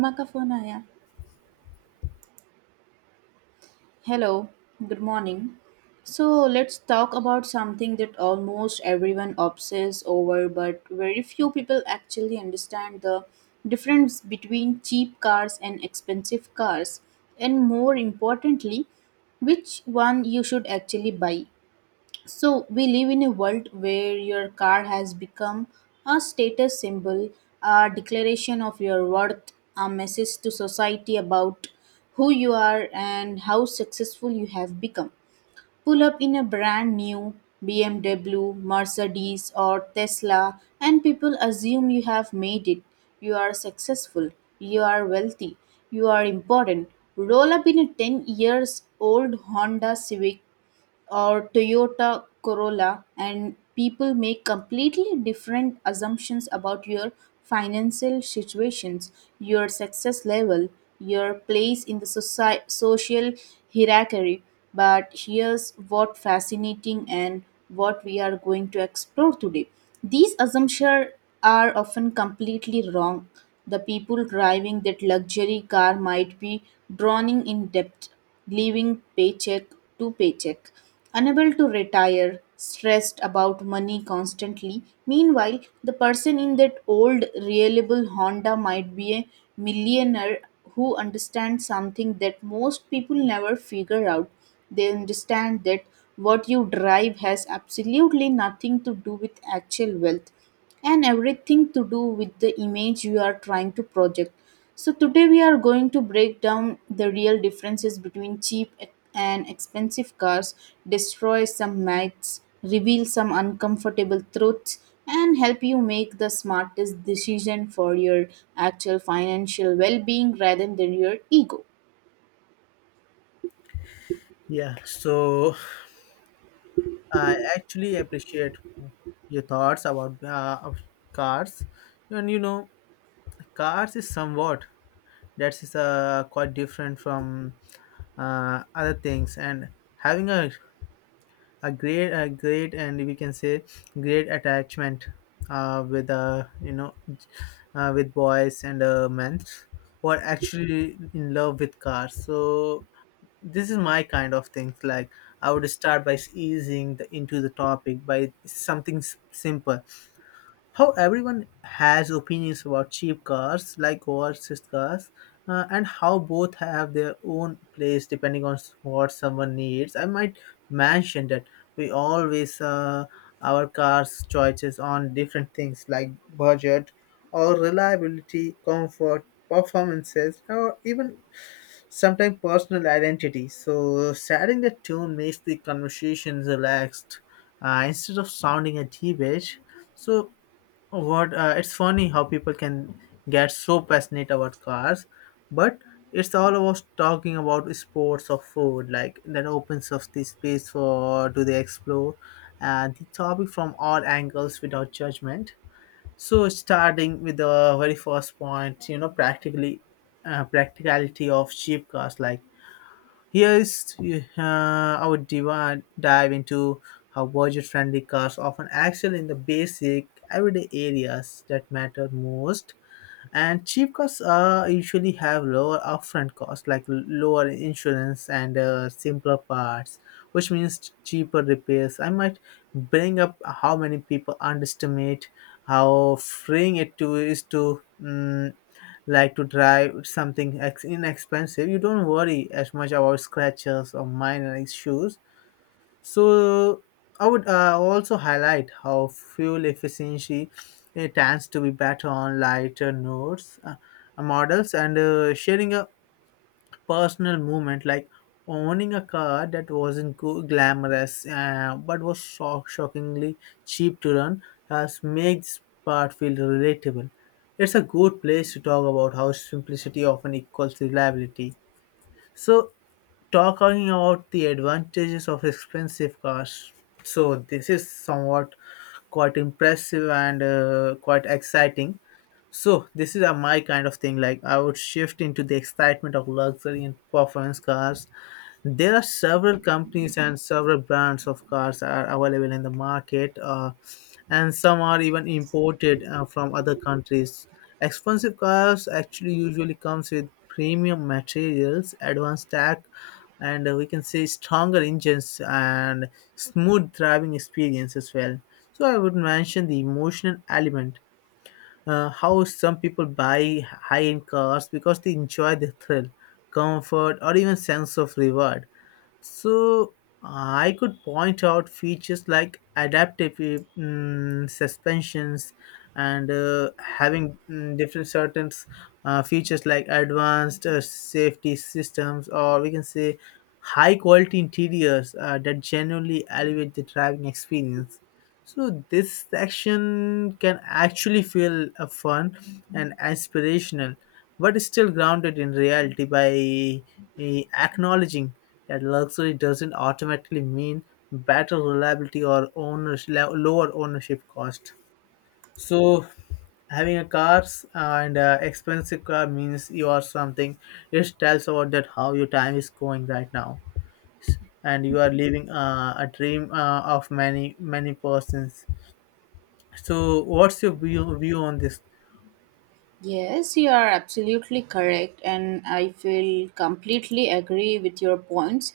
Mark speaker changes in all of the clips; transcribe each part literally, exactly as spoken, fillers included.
Speaker 1: Makafonaya. Hello, good morning. So let's talk about something that almost everyone obsesses over, but very few people actually understand the difference between cheap cars and expensive cars, and more importantly, which one you should actually buy. So we live in a world where your car has become a status symbol, a declaration of your worth, a message to society about who you are and how successful you have become. Pull up in a brand new B M W, Mercedes, or Tesla, and people assume you have made it. You are successful, you are wealthy, you are important. Roll up in a ten years old Honda Civic or Toyota Corolla, and people make completely different assumptions about your financial situations, your success level, your place in the soci- social hierarchy. But here's what fascinating and what we are going to explore today. These assumptions are often completely wrong. The people driving that luxury car might be drowning in debt living paycheck to paycheck, unable to retire, stressed about money constantly. Meanwhile, the person in that old, reliable Honda might be a millionaire who understands something that most people never figure out. They understand that what you drive has absolutely nothing to do with actual wealth and everything to do with the image you are trying to project. So, today we are going to break down the real differences between cheap and expensive cars, destroy some myths, reveal some uncomfortable truths, and help you make the smartest decision for your actual financial well being rather than your ego.
Speaker 2: Yeah, so I actually appreciate your thoughts about uh, of cars, and you know, cars is somewhat that is uh, quite different from uh, other things, and having a a great a great and we can say great attachment uh, with uh, you know uh, with boys and uh, men who are actually in love with cars. So this is my kind of things. Like I would start by easing the, into the topic by something s- simple. How everyone has opinions about cheap cars like overseas cars, uh, and how both have their own place depending on s- what someone needs. I might mention that we always uh, our cars choices on different things like budget or reliability, comfort, performances, or even sometimes personal identity. So, setting the tone makes the conversation relaxed, uh, instead of sounding a debate. So, what uh, it's funny how people can get so passionate about cars, but it's all about talking about sports or food. Like that opens up the space for do they explore uh, the topic from all angles without judgment. So starting with the very first point, you know, practically uh, practicality of cheap cars. Like here is uh, our diva dive into how budget-friendly cars often excel in the basic everyday areas that matter most. And cheap cars uh, usually have lower upfront costs, like l- lower insurance and uh, simpler parts, which means cheaper repairs. I might bring up how many people underestimate how freeing it to is to mm, like to drive something ex- inexpensive. You don't worry as much about scratches or minor issues. So I would uh, also highlight how fuel efficiency uh, tends to be better on lighter nodes, uh, models, and uh, sharing a personal moment like owning a car that wasn't go- glamorous uh, but was shock- shockingly cheap to run, has made this part feel relatable. It's a good place to talk about how simplicity often equals reliability. So talking about the advantages of expensive cars. So this is somewhat quite impressive and uh, quite exciting. So this is a my kind of thing. Like I would shift into the excitement of luxury and performance cars. There are several companies and several brands of cars are available in the market, uh, and some are even imported uh, from other countries. Expensive cars actually usually comes with premium materials, advanced tech, and uh, we can say stronger engines and smooth driving experience as well. So I would mention the emotional element, uh, how some people buy high-end cars because they enjoy the thrill, comfort, or even sense of reward. So I could point out features like adaptive mm, suspensions and uh, having mm, different certain uh, features like advanced uh, safety systems, or we can say high quality interiors uh, that genuinely elevate the driving experience. So this section can actually feel uh, fun and aspirational, but still grounded in reality by eh, acknowledging that luxury doesn't automatically mean better reliability or owners lower ownership cost. So having a car uh, and uh, expensive car means you are something. It tells about that how your time is going right now, and you are living uh, a dream uh, of many many persons. So, what's your view, view on this?
Speaker 1: Yes, you are absolutely correct, and I feel completely agree with your points.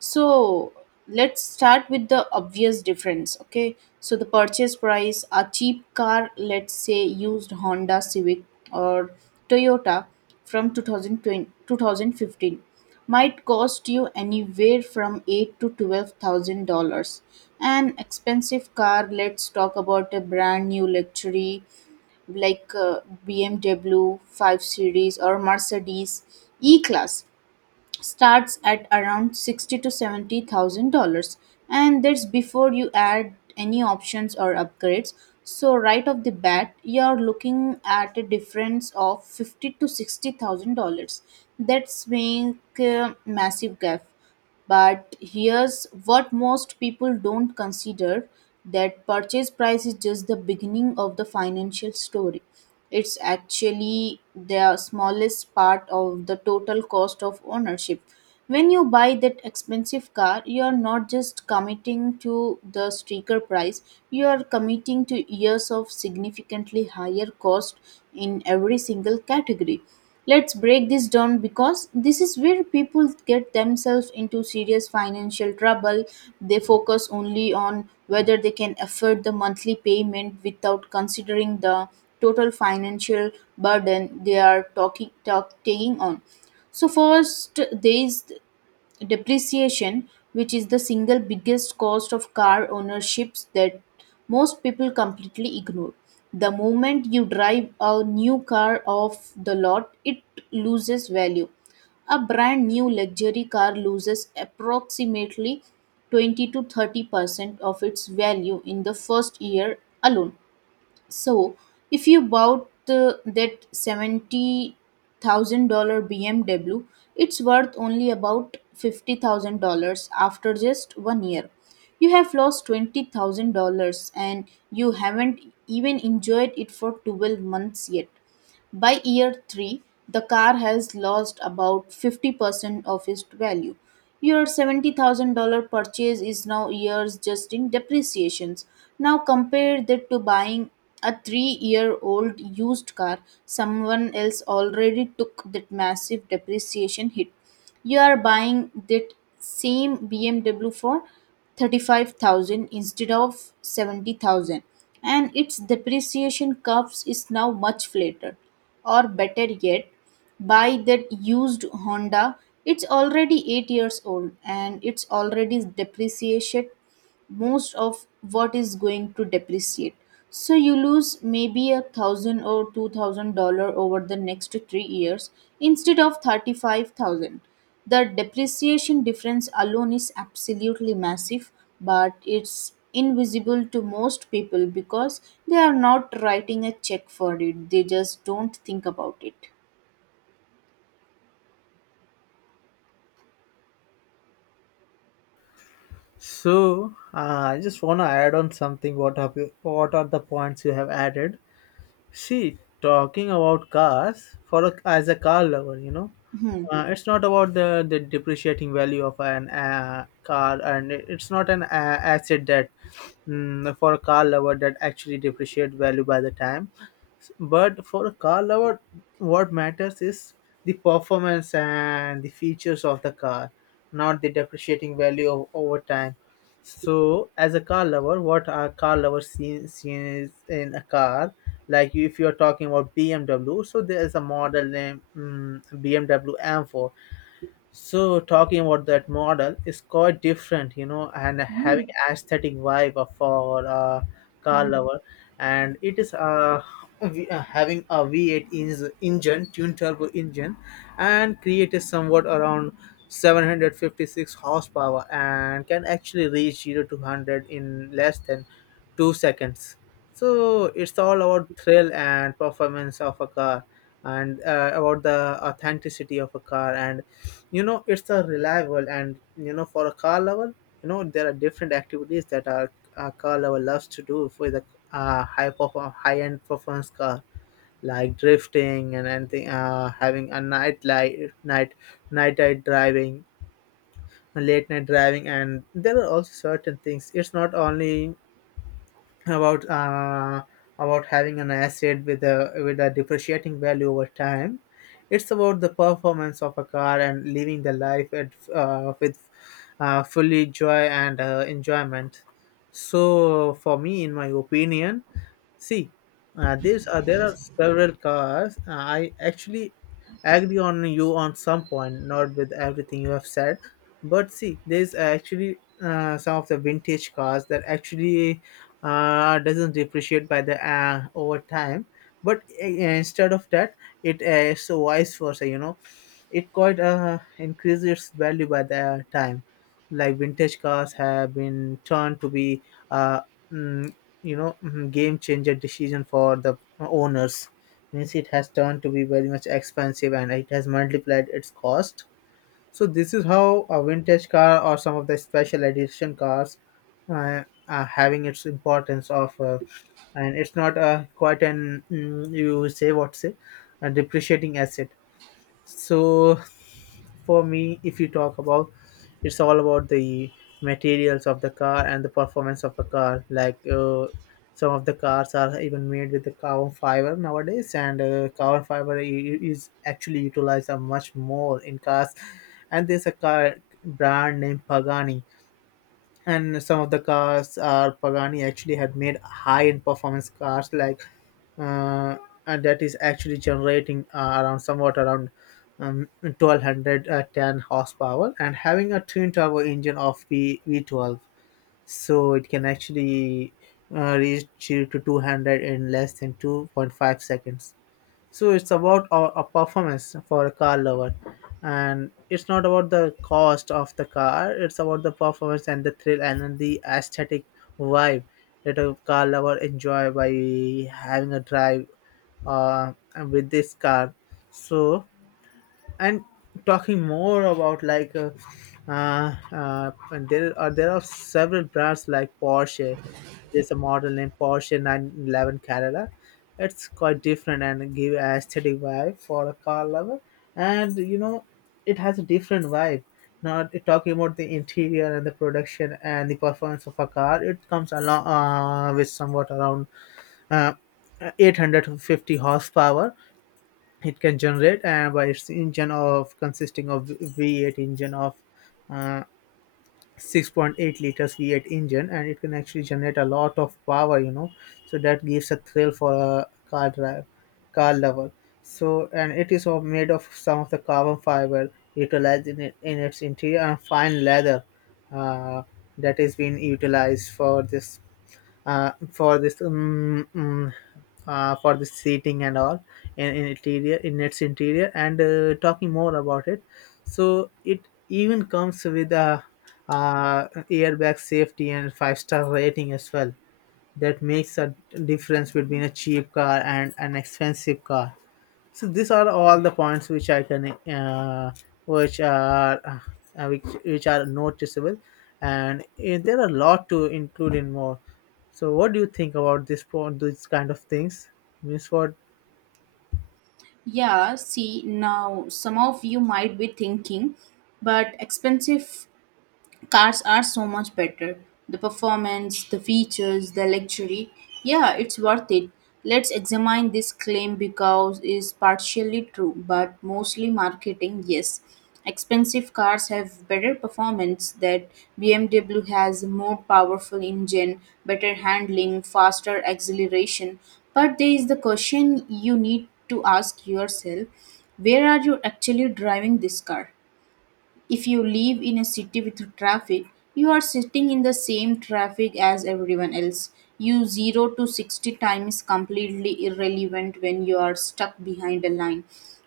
Speaker 1: So, let's start with the obvious difference, okay? So, the purchase price a cheap car, let's say used Honda Civic or Toyota from two thousand twenty, two thousand fifteen, might cost you anywhere from eight to twelve thousand dollars. An expensive car, let's talk about a brand new luxury like uh, B M W five Series or Mercedes E-Class starts at around sixty to seventy thousand dollars, and that's before you add any options or upgrades. So right off the bat, you're looking at a difference of fifty to sixty thousand dollars. That's being a massive gap, but here's what most people don't consider, that purchase price is just the beginning of the financial story. It's actually the smallest part of the total cost of ownership. When you buy that expensive car, you are not just committing to the sticker price, you are committing to years of significantly higher cost in every single category. Let's break this down because this is where people get themselves into serious financial trouble. They focus only on whether they can afford the monthly payment without considering the total financial burden they are talking, talk, taking on. So first, there is depreciation, which is the single biggest cost of car ownerships that most people completely ignore. The moment you drive a new car off the lot it loses value. A brand new luxury car loses approximately twenty to thirty percent of its value in the first year alone. So, if you bought the, that seventy thousand dollars B M W, it's worth only about fifty thousand dollars after just one year. You have lost twenty thousand dollars and you haven't even enjoyed it for twelve months yet. By year three, the car has lost about fifty percent of its value. Your seventy thousand dollars purchase is now years just in depreciations. Now compare that to buying a three year old used car. Someone else already took that massive depreciation hit. You are buying that same B M W for thirty-five thousand instead of seventy thousand, and its depreciation curves is now much flatter. Or better yet, buy that used Honda. It's already eight years old and it's already depreciated most of what is going to depreciate. So you lose maybe a thousand or two thousand dollar over the next three years instead of thirty five thousand. The depreciation difference alone is absolutely massive, but it's invisible to most people because they are not writing a check for it. They just don't think about it.
Speaker 2: So, uh, I just want to add on something. What have you? What are the points you have added? See, talking about cars for a, as a car lover, you know,
Speaker 1: Hmm.
Speaker 2: uh, it's not about the, the depreciating value of an uh, car, and it- it's not an uh, asset that mm, for a car lover that actually depreciate value by the time. But for a car lover, what matters is the performance and the features of the car, not the depreciating value of, over time. So, as a car lover, what a car lover sees, sees in a car, like if you are talking about B M W, so there is a model named mm B M W M four. So talking about that model is quite different, you know, and
Speaker 1: Hmm.
Speaker 2: having aesthetic vibe of- for uh, car
Speaker 1: Hmm.
Speaker 2: lover, and it is uh, v- uh, having a V eight in- engine, twin turbo engine, and created somewhat around seven hundred fifty-six horsepower, and can actually reach zero to one hundred in less than two seconds. So it's all about thrill and performance of a car, and uh, about the authenticity of a car. And you know it's a reliable, and you know for a car lover, you know there are different activities that our, our car lover loves to do for the uh, high perform high end performance car, like drifting and anything uh, having a night light night night night driving, late night driving. And there are also certain things, it's not only about uh, about having an asset with a with a depreciating value over time. It's about the performance of a car and living the life at, uh, with uh, fully joy and uh, enjoyment. So, for me, in my opinion, see, uh, there's uh, there are several cars. Uh, I actually agree on you on some point, not with everything you have said, but see, there's actually uh, some of the vintage cars that actually uh, doesn't depreciate by the uh, over time. But uh, instead of that, it is so vice versa. You know, it quite uh, increases its value by the time. Like vintage cars have been turned to be, uh, mm, you know, mm, game changer decision for the owners. Means it has turned to be very much expensive and it has multiplied its cost. So this is how a vintage car or some of the special edition cars uh, are having its importance of, uh, and it's not uh, quite an mm, you say what say, a depreciating asset. So for me, if you talk about, it's all about the materials of the car and the performance of the car. Like uh, some of the cars are even made with the carbon fiber nowadays, and uh, carbon fiber i- is actually utilized uh, much more in cars. And there's a car brand named Pagani, and some of the cars are Pagani actually had made high-end performance cars like uh, and that is actually generating uh, around somewhat around um, twelve hundred ten horsepower and having a twin turbo engine of V V12. So it can actually uh, reach to two hundred in less than two point five seconds. So it's about a, a performance for a car lover, and it's not about the cost of the car, it's about the performance and the thrill and then the aesthetic vibe that a car lover enjoy by having a drive uh, with this car. So and talking more about like uh, uh, uh, and there are there are several brands like Porsche. There's a model named Porsche nine eleven Carrera. It's quite different and give a aesthetic vibe for a car lover, and you know it has a different vibe. Not talking about the interior and the production and the performance of a car, it comes along uh, with somewhat around uh, eight hundred fifty horsepower it can generate, and by its engine of consisting of V eight engine of uh, six point eight liters V eight engine, and it can actually generate a lot of power. You know, so that gives a thrill for a car drive, car lover. So and it is all made of some of the carbon fiber utilized in, it, in its interior, and fine leather uh, that is being utilized for this uh, for this um, mm, uh, for the seating and all in, in interior in its interior. And uh, talking more about it, so it even comes with a uh, airbag safety and five star rating as well, that makes a difference between a cheap car and an expensive car. So these are all the points which I can, uh, which are uh, which, which are noticeable, and eh, there are a lot to include in more. So what do you think about this point, these kind of things, Miss Ford.
Speaker 1: Yeah, see, now some of you might be thinking, but expensive cars are so much better. The performance, the features, the luxury. Yeah, it's worth it. Let's examine this claim because it's partially true, but mostly marketing, yes. Expensive cars have better performance. That B M W has more powerful engine, better handling, faster acceleration. But there is the question you need to ask yourself, where are you actually driving this car? If you live in a city with traffic, you are sitting in the same traffic as everyone else. You zero to sixty time is completely irrelevant when you are stuck behind a line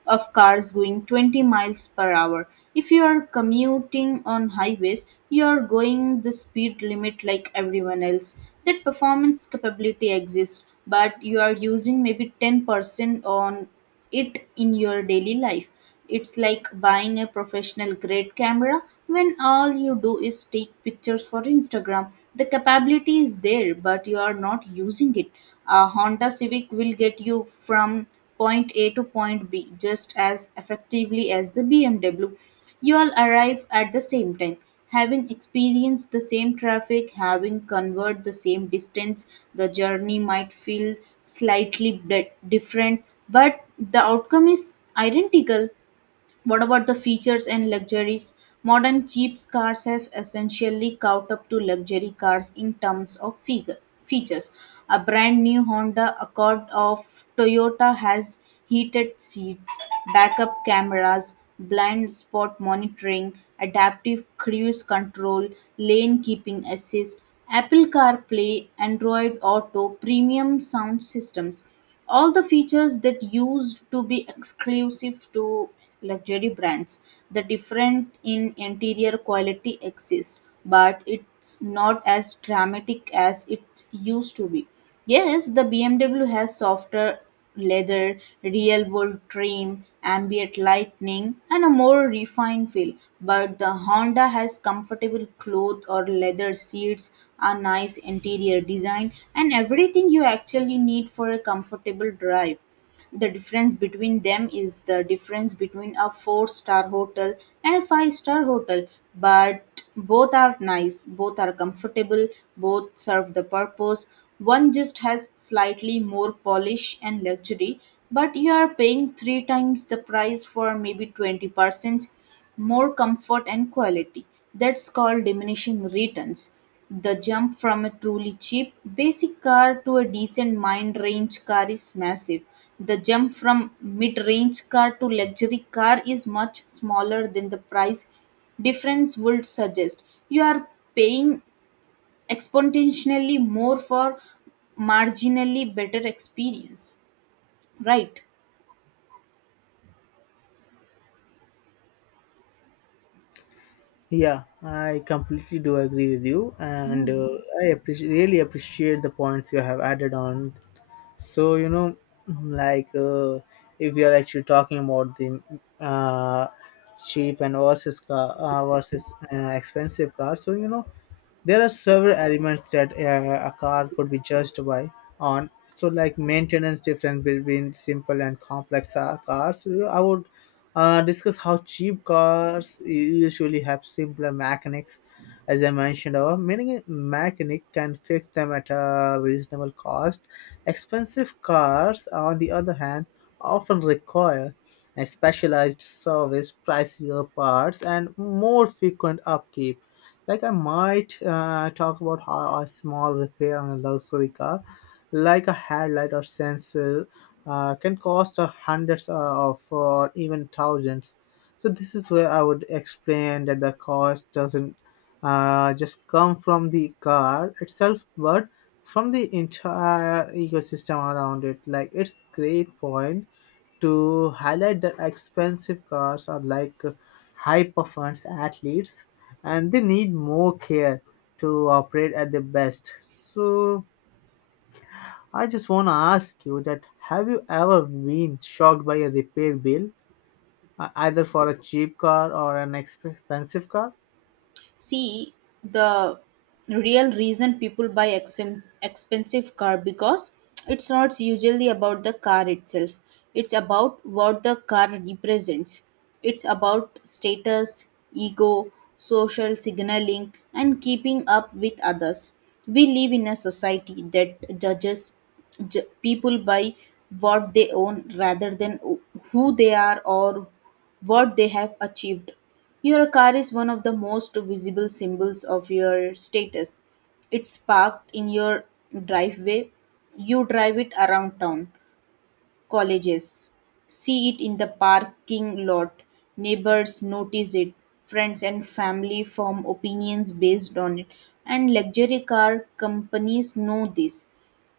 Speaker 1: of cars going twenty miles per hour. If you are commuting on highways, you are going the speed limit like everyone else. That performance capability exists, but you are using maybe ten percent on it in your daily life. It's like buying a professional grade camera when all you do is take pictures for Instagram. The capability is there, but you are not using it. A Honda Civic will get you from point A to point B just as effectively as the B M W. You all arrive at the same time. Having experienced the same traffic, having covered the same distance, the journey might feel slightly bit different, but the outcome is identical. What about the features and luxuries? Modern cheap cars have essentially caught up to luxury cars in terms of figure, features. A brand new Honda Accord of Toyota has heated seats, backup cameras, blind spot monitoring, adaptive cruise control, lane keeping assist, Apple CarPlay, Android Auto, premium sound systems, all the features that used to be exclusive to luxury brands. The different in interior quality exists but it's not as dramatic as it used to be. Yes, the BMW has softer leather, real world trim, ambient lighting, and a more refined feel. But the Honda has comfortable cloth or leather seats, a nice interior design, and everything you actually need for a comfortable drive. The difference between them is the difference between a four star hotel and a five star hotel, but both are nice, both are comfortable, both serve the purpose. One just has slightly more polish and luxury, but you are paying three times the price for maybe twenty percent more comfort and quality. That's called diminishing returns. The jump from a truly cheap, basic car to a decent mid range car is massive. The jump from mid range car to luxury car is much smaller than the price difference would suggest. You are paying exponentially more for marginally better experience, right?
Speaker 2: Yeah, I completely do agree with you, and uh,
Speaker 1: Hmm.
Speaker 2: I appreciate really appreciate the points you have added on. So you know, like uh, if we are actually talking about the uh, cheap and versus car uh, versus uh, expensive car, so you know there are several elements that uh, a car could be judged by on. So, like maintenance difference between simple and complex uh, cars. I would uh, discuss how cheap cars usually have simpler mechanics. As I mentioned, our many mechanic can fix them at a reasonable cost. Expensive cars, on the other hand, often require a specialized service, pricier parts, and more frequent upkeep. Like I might uh, talk about how a small repair on a luxury car, like a headlight or sensor, uh, can cost uh, hundreds uh, of or even thousands. So this is where I would explain that the cost doesn't uh, just come from the car itself, but from the entire ecosystem around it. Like, it's great point to highlight that expensive cars are like high performance athletes and they need more care to operate at their best. So I just want to ask you that have you ever been shocked by a repair bill, uh, either for a cheap car or an expensive car?
Speaker 1: See, the real reason people buy exem- expensive car because it's not usually about the car itself, it's about what the car represents. It's about status, ego, social signaling, and keeping up with others. We live in a society that judges ju- people by what they own rather than who they are or what they have achieved. Your car is one of the most visible symbols of your status. It's parked in your driveway. You drive it around town, colleges. See it in the parking lot. Neighbors notice it. Friends and family form opinions based on it. And luxury car companies know this.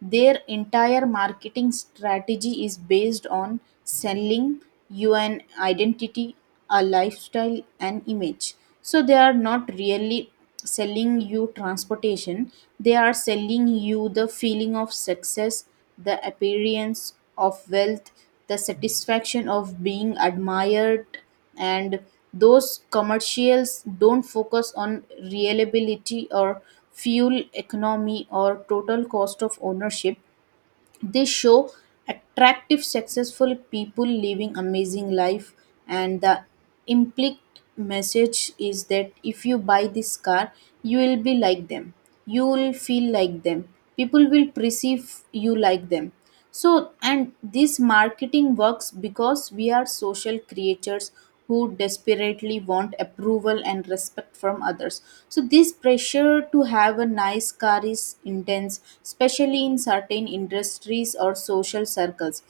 Speaker 1: Their entire marketing strategy is based on selling you an identity, a lifestyle, an image. So they are not really selling you transportation, they are selling you the feeling of success, the appearance of wealth, the satisfaction of being admired. And those commercials don't focus on reliability or fuel economy or total cost of ownership. They show attractive successful people living amazing life, and the implicit message is that if you buy this car you will be like them, you will feel like them, people will perceive you like them. So, and this marketing works because we are social creatures who desperately want approval and respect from others. So, this pressure to have a nice car is intense, especially in certain industries or social circles.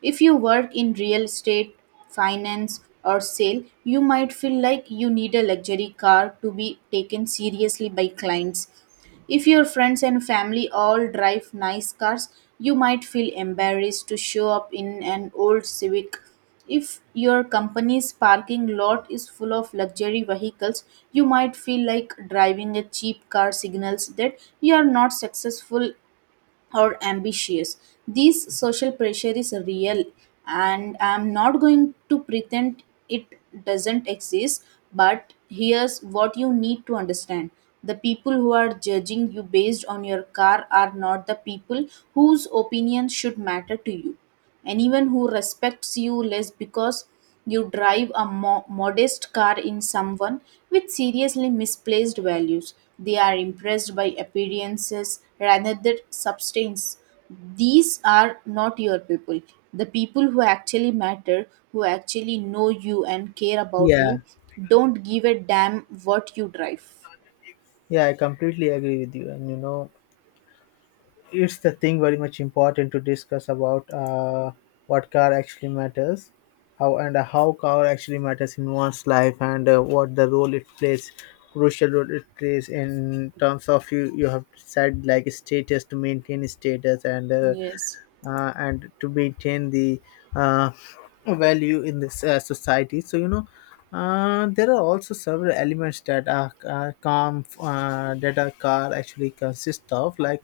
Speaker 1: If you work in real estate, finance, or sale, you might feel like you need a luxury car to be taken seriously by clients. If your friends and family all drive nice cars, you might feel embarrassed to show up in an old Civic. If your company's parking lot is full of luxury vehicles, you might feel like driving a cheap car signals that you are not successful or ambitious. This social pressure is real, and I'm not going to pretend it doesn't exist. But here's what you need to understand, the people who are judging you based on your car are not the people whose opinions should matter to you. Anyone who respects you less because you drive a mo- modest car in someone with seriously misplaced values. They are impressed by appearances rather than substance. These are not your people. The people who actually matter, who actually know you and care about
Speaker 2: Yeah,
Speaker 1: you, don't give a damn what you drive.
Speaker 2: yeah, I completely agree with you. And you know, it's the thing very much important to discuss about, uh, what car actually matters, how and how car actually matters in one's life, and uh, what the role it plays, crucial role it plays, in terms of you you have said like status, to maintain status, and uh,
Speaker 1: Yes.
Speaker 2: uh, and to maintain the uh, value in this uh, society. So you know, uh, there are also several elements that are uh, come uh, that a car actually consists of, like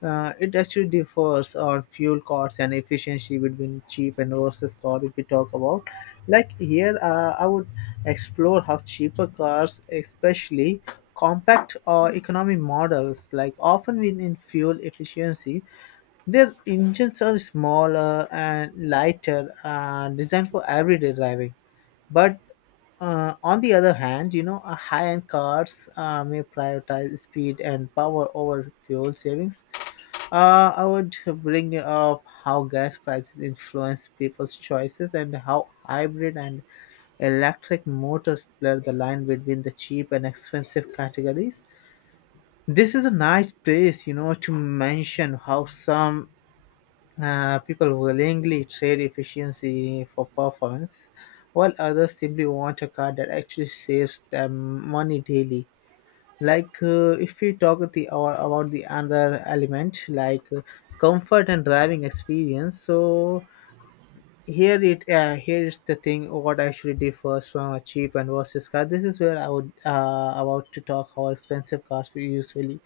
Speaker 2: uh, it actually differs on fuel costs and efficiency between cheap and versus car. If we talk about, like here, uh, I would explore how cheaper cars, especially compact or economy models, like often win in fuel efficiency. Their engines are smaller and lighter, uh, designed for everyday driving. But uh, on the other hand, you know, uh, high-end cars uh, may prioritize speed and power over fuel savings. Uh, I would bring up how gas prices influence people's choices, and how hybrid and electric motors blur the line between the cheap and expensive categories. This is a nice place, you know, to mention how some uh, people willingly trade efficiency for performance, while others simply want a car that actually saves them money daily. Like uh, if we talk the or about the other element, like uh, comfort and driving experience. So here it uh, here is the thing what actually differs from a cheap and versus car. This is where I would uh, about to talk how expensive cars usually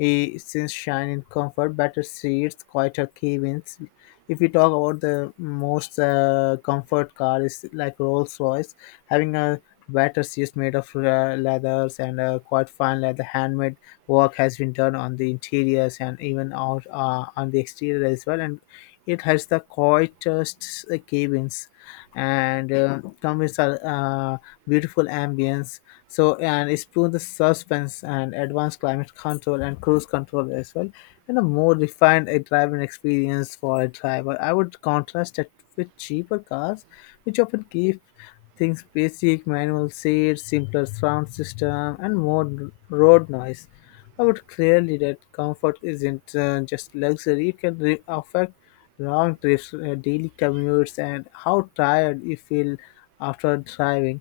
Speaker 2: eh, since shine in comfort, better seats, quieter cabins. If we talk about the most uh, comfort car is like Rolls Royce, having a better seats made of uh, leathers, and uh, quite fine leather, handmade work has been done on the interiors and even out uh, on the exterior as well. And it has the quietest uh, cabins, and uh, come with a uh, beautiful ambience. So, and it's through the suspense and advanced climate control and cruise control as well, and a more refined a driving experience for a driver. I would contrast it with cheaper cars, which often keep things basic, manual seats, simpler sound system, and more r- road noise. I would clearly that comfort isn't uh, just luxury; it can re- affect long trips, uh, daily commutes, and how tired you feel after driving.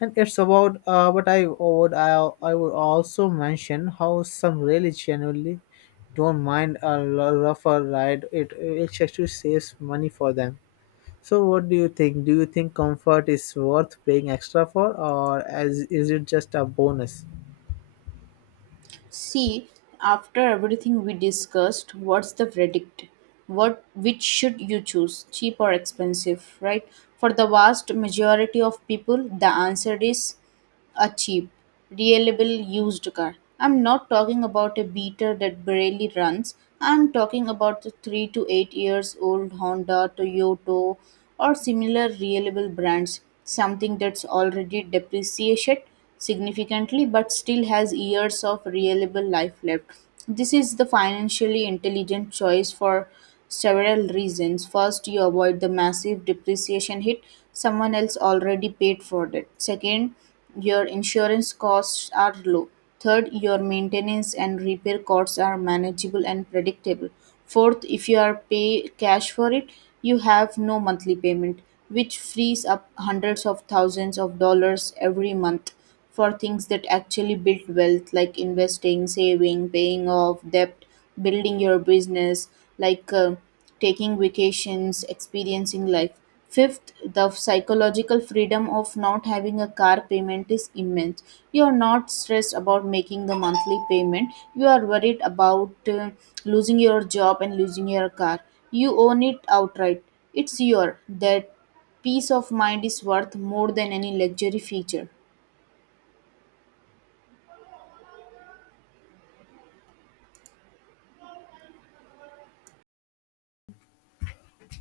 Speaker 2: And it's about uh, but I would I, I would also mention how some really genuinely don't mind a l- rougher ride. It, it actually saves money for them. So what do you think? Do you think comfort is worth paying extra for, or as is it just a bonus?
Speaker 1: See, after everything we discussed, what's the verdict? What which should you choose, cheap or expensive, right? For the vast majority of people, the answer is a cheap, reliable used car. I'm not talking about a beater that barely runs. I'm talking about the three to eight years old Honda, Toyota, or similar reliable brands. Something that's already depreciated significantly but still has years of reliable life left. This is the financially intelligent choice for several reasons. First, you avoid the massive depreciation hit, someone else already paid for that. Second, your insurance costs are low. Third, your maintenance and repair costs are manageable and predictable. Fourth, if you are pay cash for it, you have no monthly payment, which frees up hundreds of thousands of dollars every month for things that actually build wealth like investing, saving, paying off debt, building your business, like uh, taking vacations, experiencing life. Fifth, the psychological freedom of not having a car payment is immense. You are not stressed about making the monthly payment. You are worried about uh, losing your job and losing your car. You own it outright. It's your, that peace of mind is worth more than any luxury feature.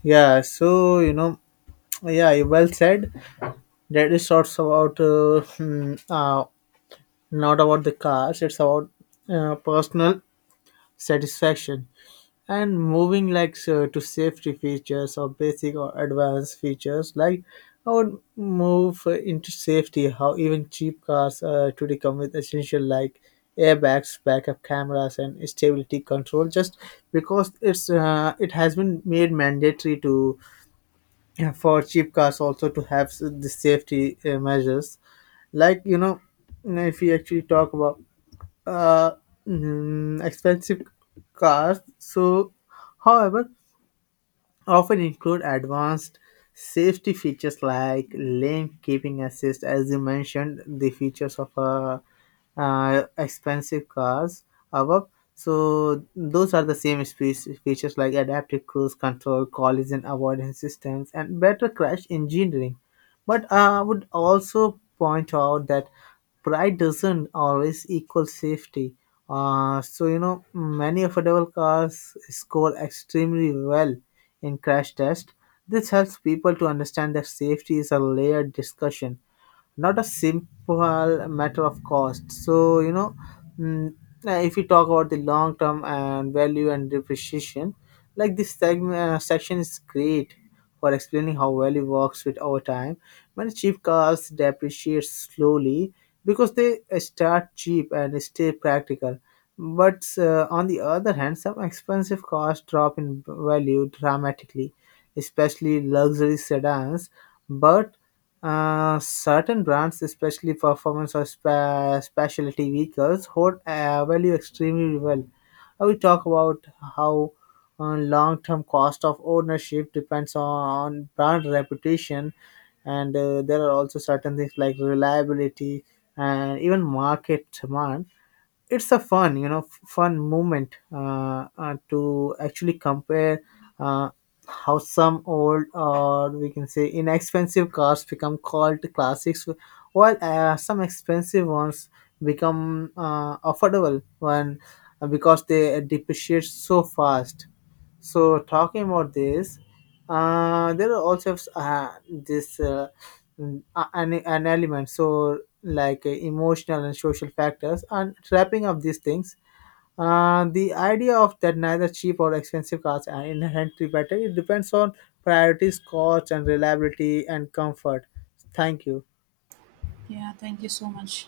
Speaker 2: Yeah. So you know, yeah, you well said. That is sort of about uh, hmm, uh, not about the cars. It's about uh, personal satisfaction. And moving like so to safety features, or basic or advanced features, like I would move uh, into safety, how even cheap cars uh, today come with essential, like airbags, backup cameras, and stability control, just because it's uh, it has been made mandatory to uh, for cheap cars also to have s- the safety uh, measures. Like, you know, if you actually talk about uh, mm, expensive cars, so however, often include advanced safety features like lane keeping assist. As you mentioned, the features of uh, uh, expensive cars above. So those are the same spec- features like adaptive cruise control, collision avoidance systems, and better crash engineering. But I would also point out that pride doesn't always equal safety. Uh, so, you know, many affordable cars score extremely well in crash tests. This helps people to understand that safety is a layered discussion, not a simple matter of cost. So, you know, mm, uh, if we talk about the long term and value and depreciation, like this segment, uh, section is great for explaining how value works with over time. Many cheap cars depreciate slowly because they uh, start cheap and stay practical. But uh, on the other hand, some expensive cars drop in value dramatically, especially luxury sedans. But uh, certain brands, especially performance or spa- specialty vehicles, hold uh, value extremely well. Uh, We talk about how uh, long-term cost of ownership depends on brand reputation, and uh, there are also certain things like reliability and even market demand. It's a fun, you know, f- fun moment uh, uh, to actually compare uh, how some old, or we can say inexpensive cars, become called classics, while uh, some expensive ones become uh, affordable when uh, because they depreciate so fast. So talking about this, uh, there are also uh, this uh, an, an element, so like uh, emotional and social factors. And wrapping up these things, uh, the idea of that neither cheap or expensive cars are inherently better. It depends on priorities, cost, and reliability and comfort. Thank you.
Speaker 1: Yeah, thank you so much.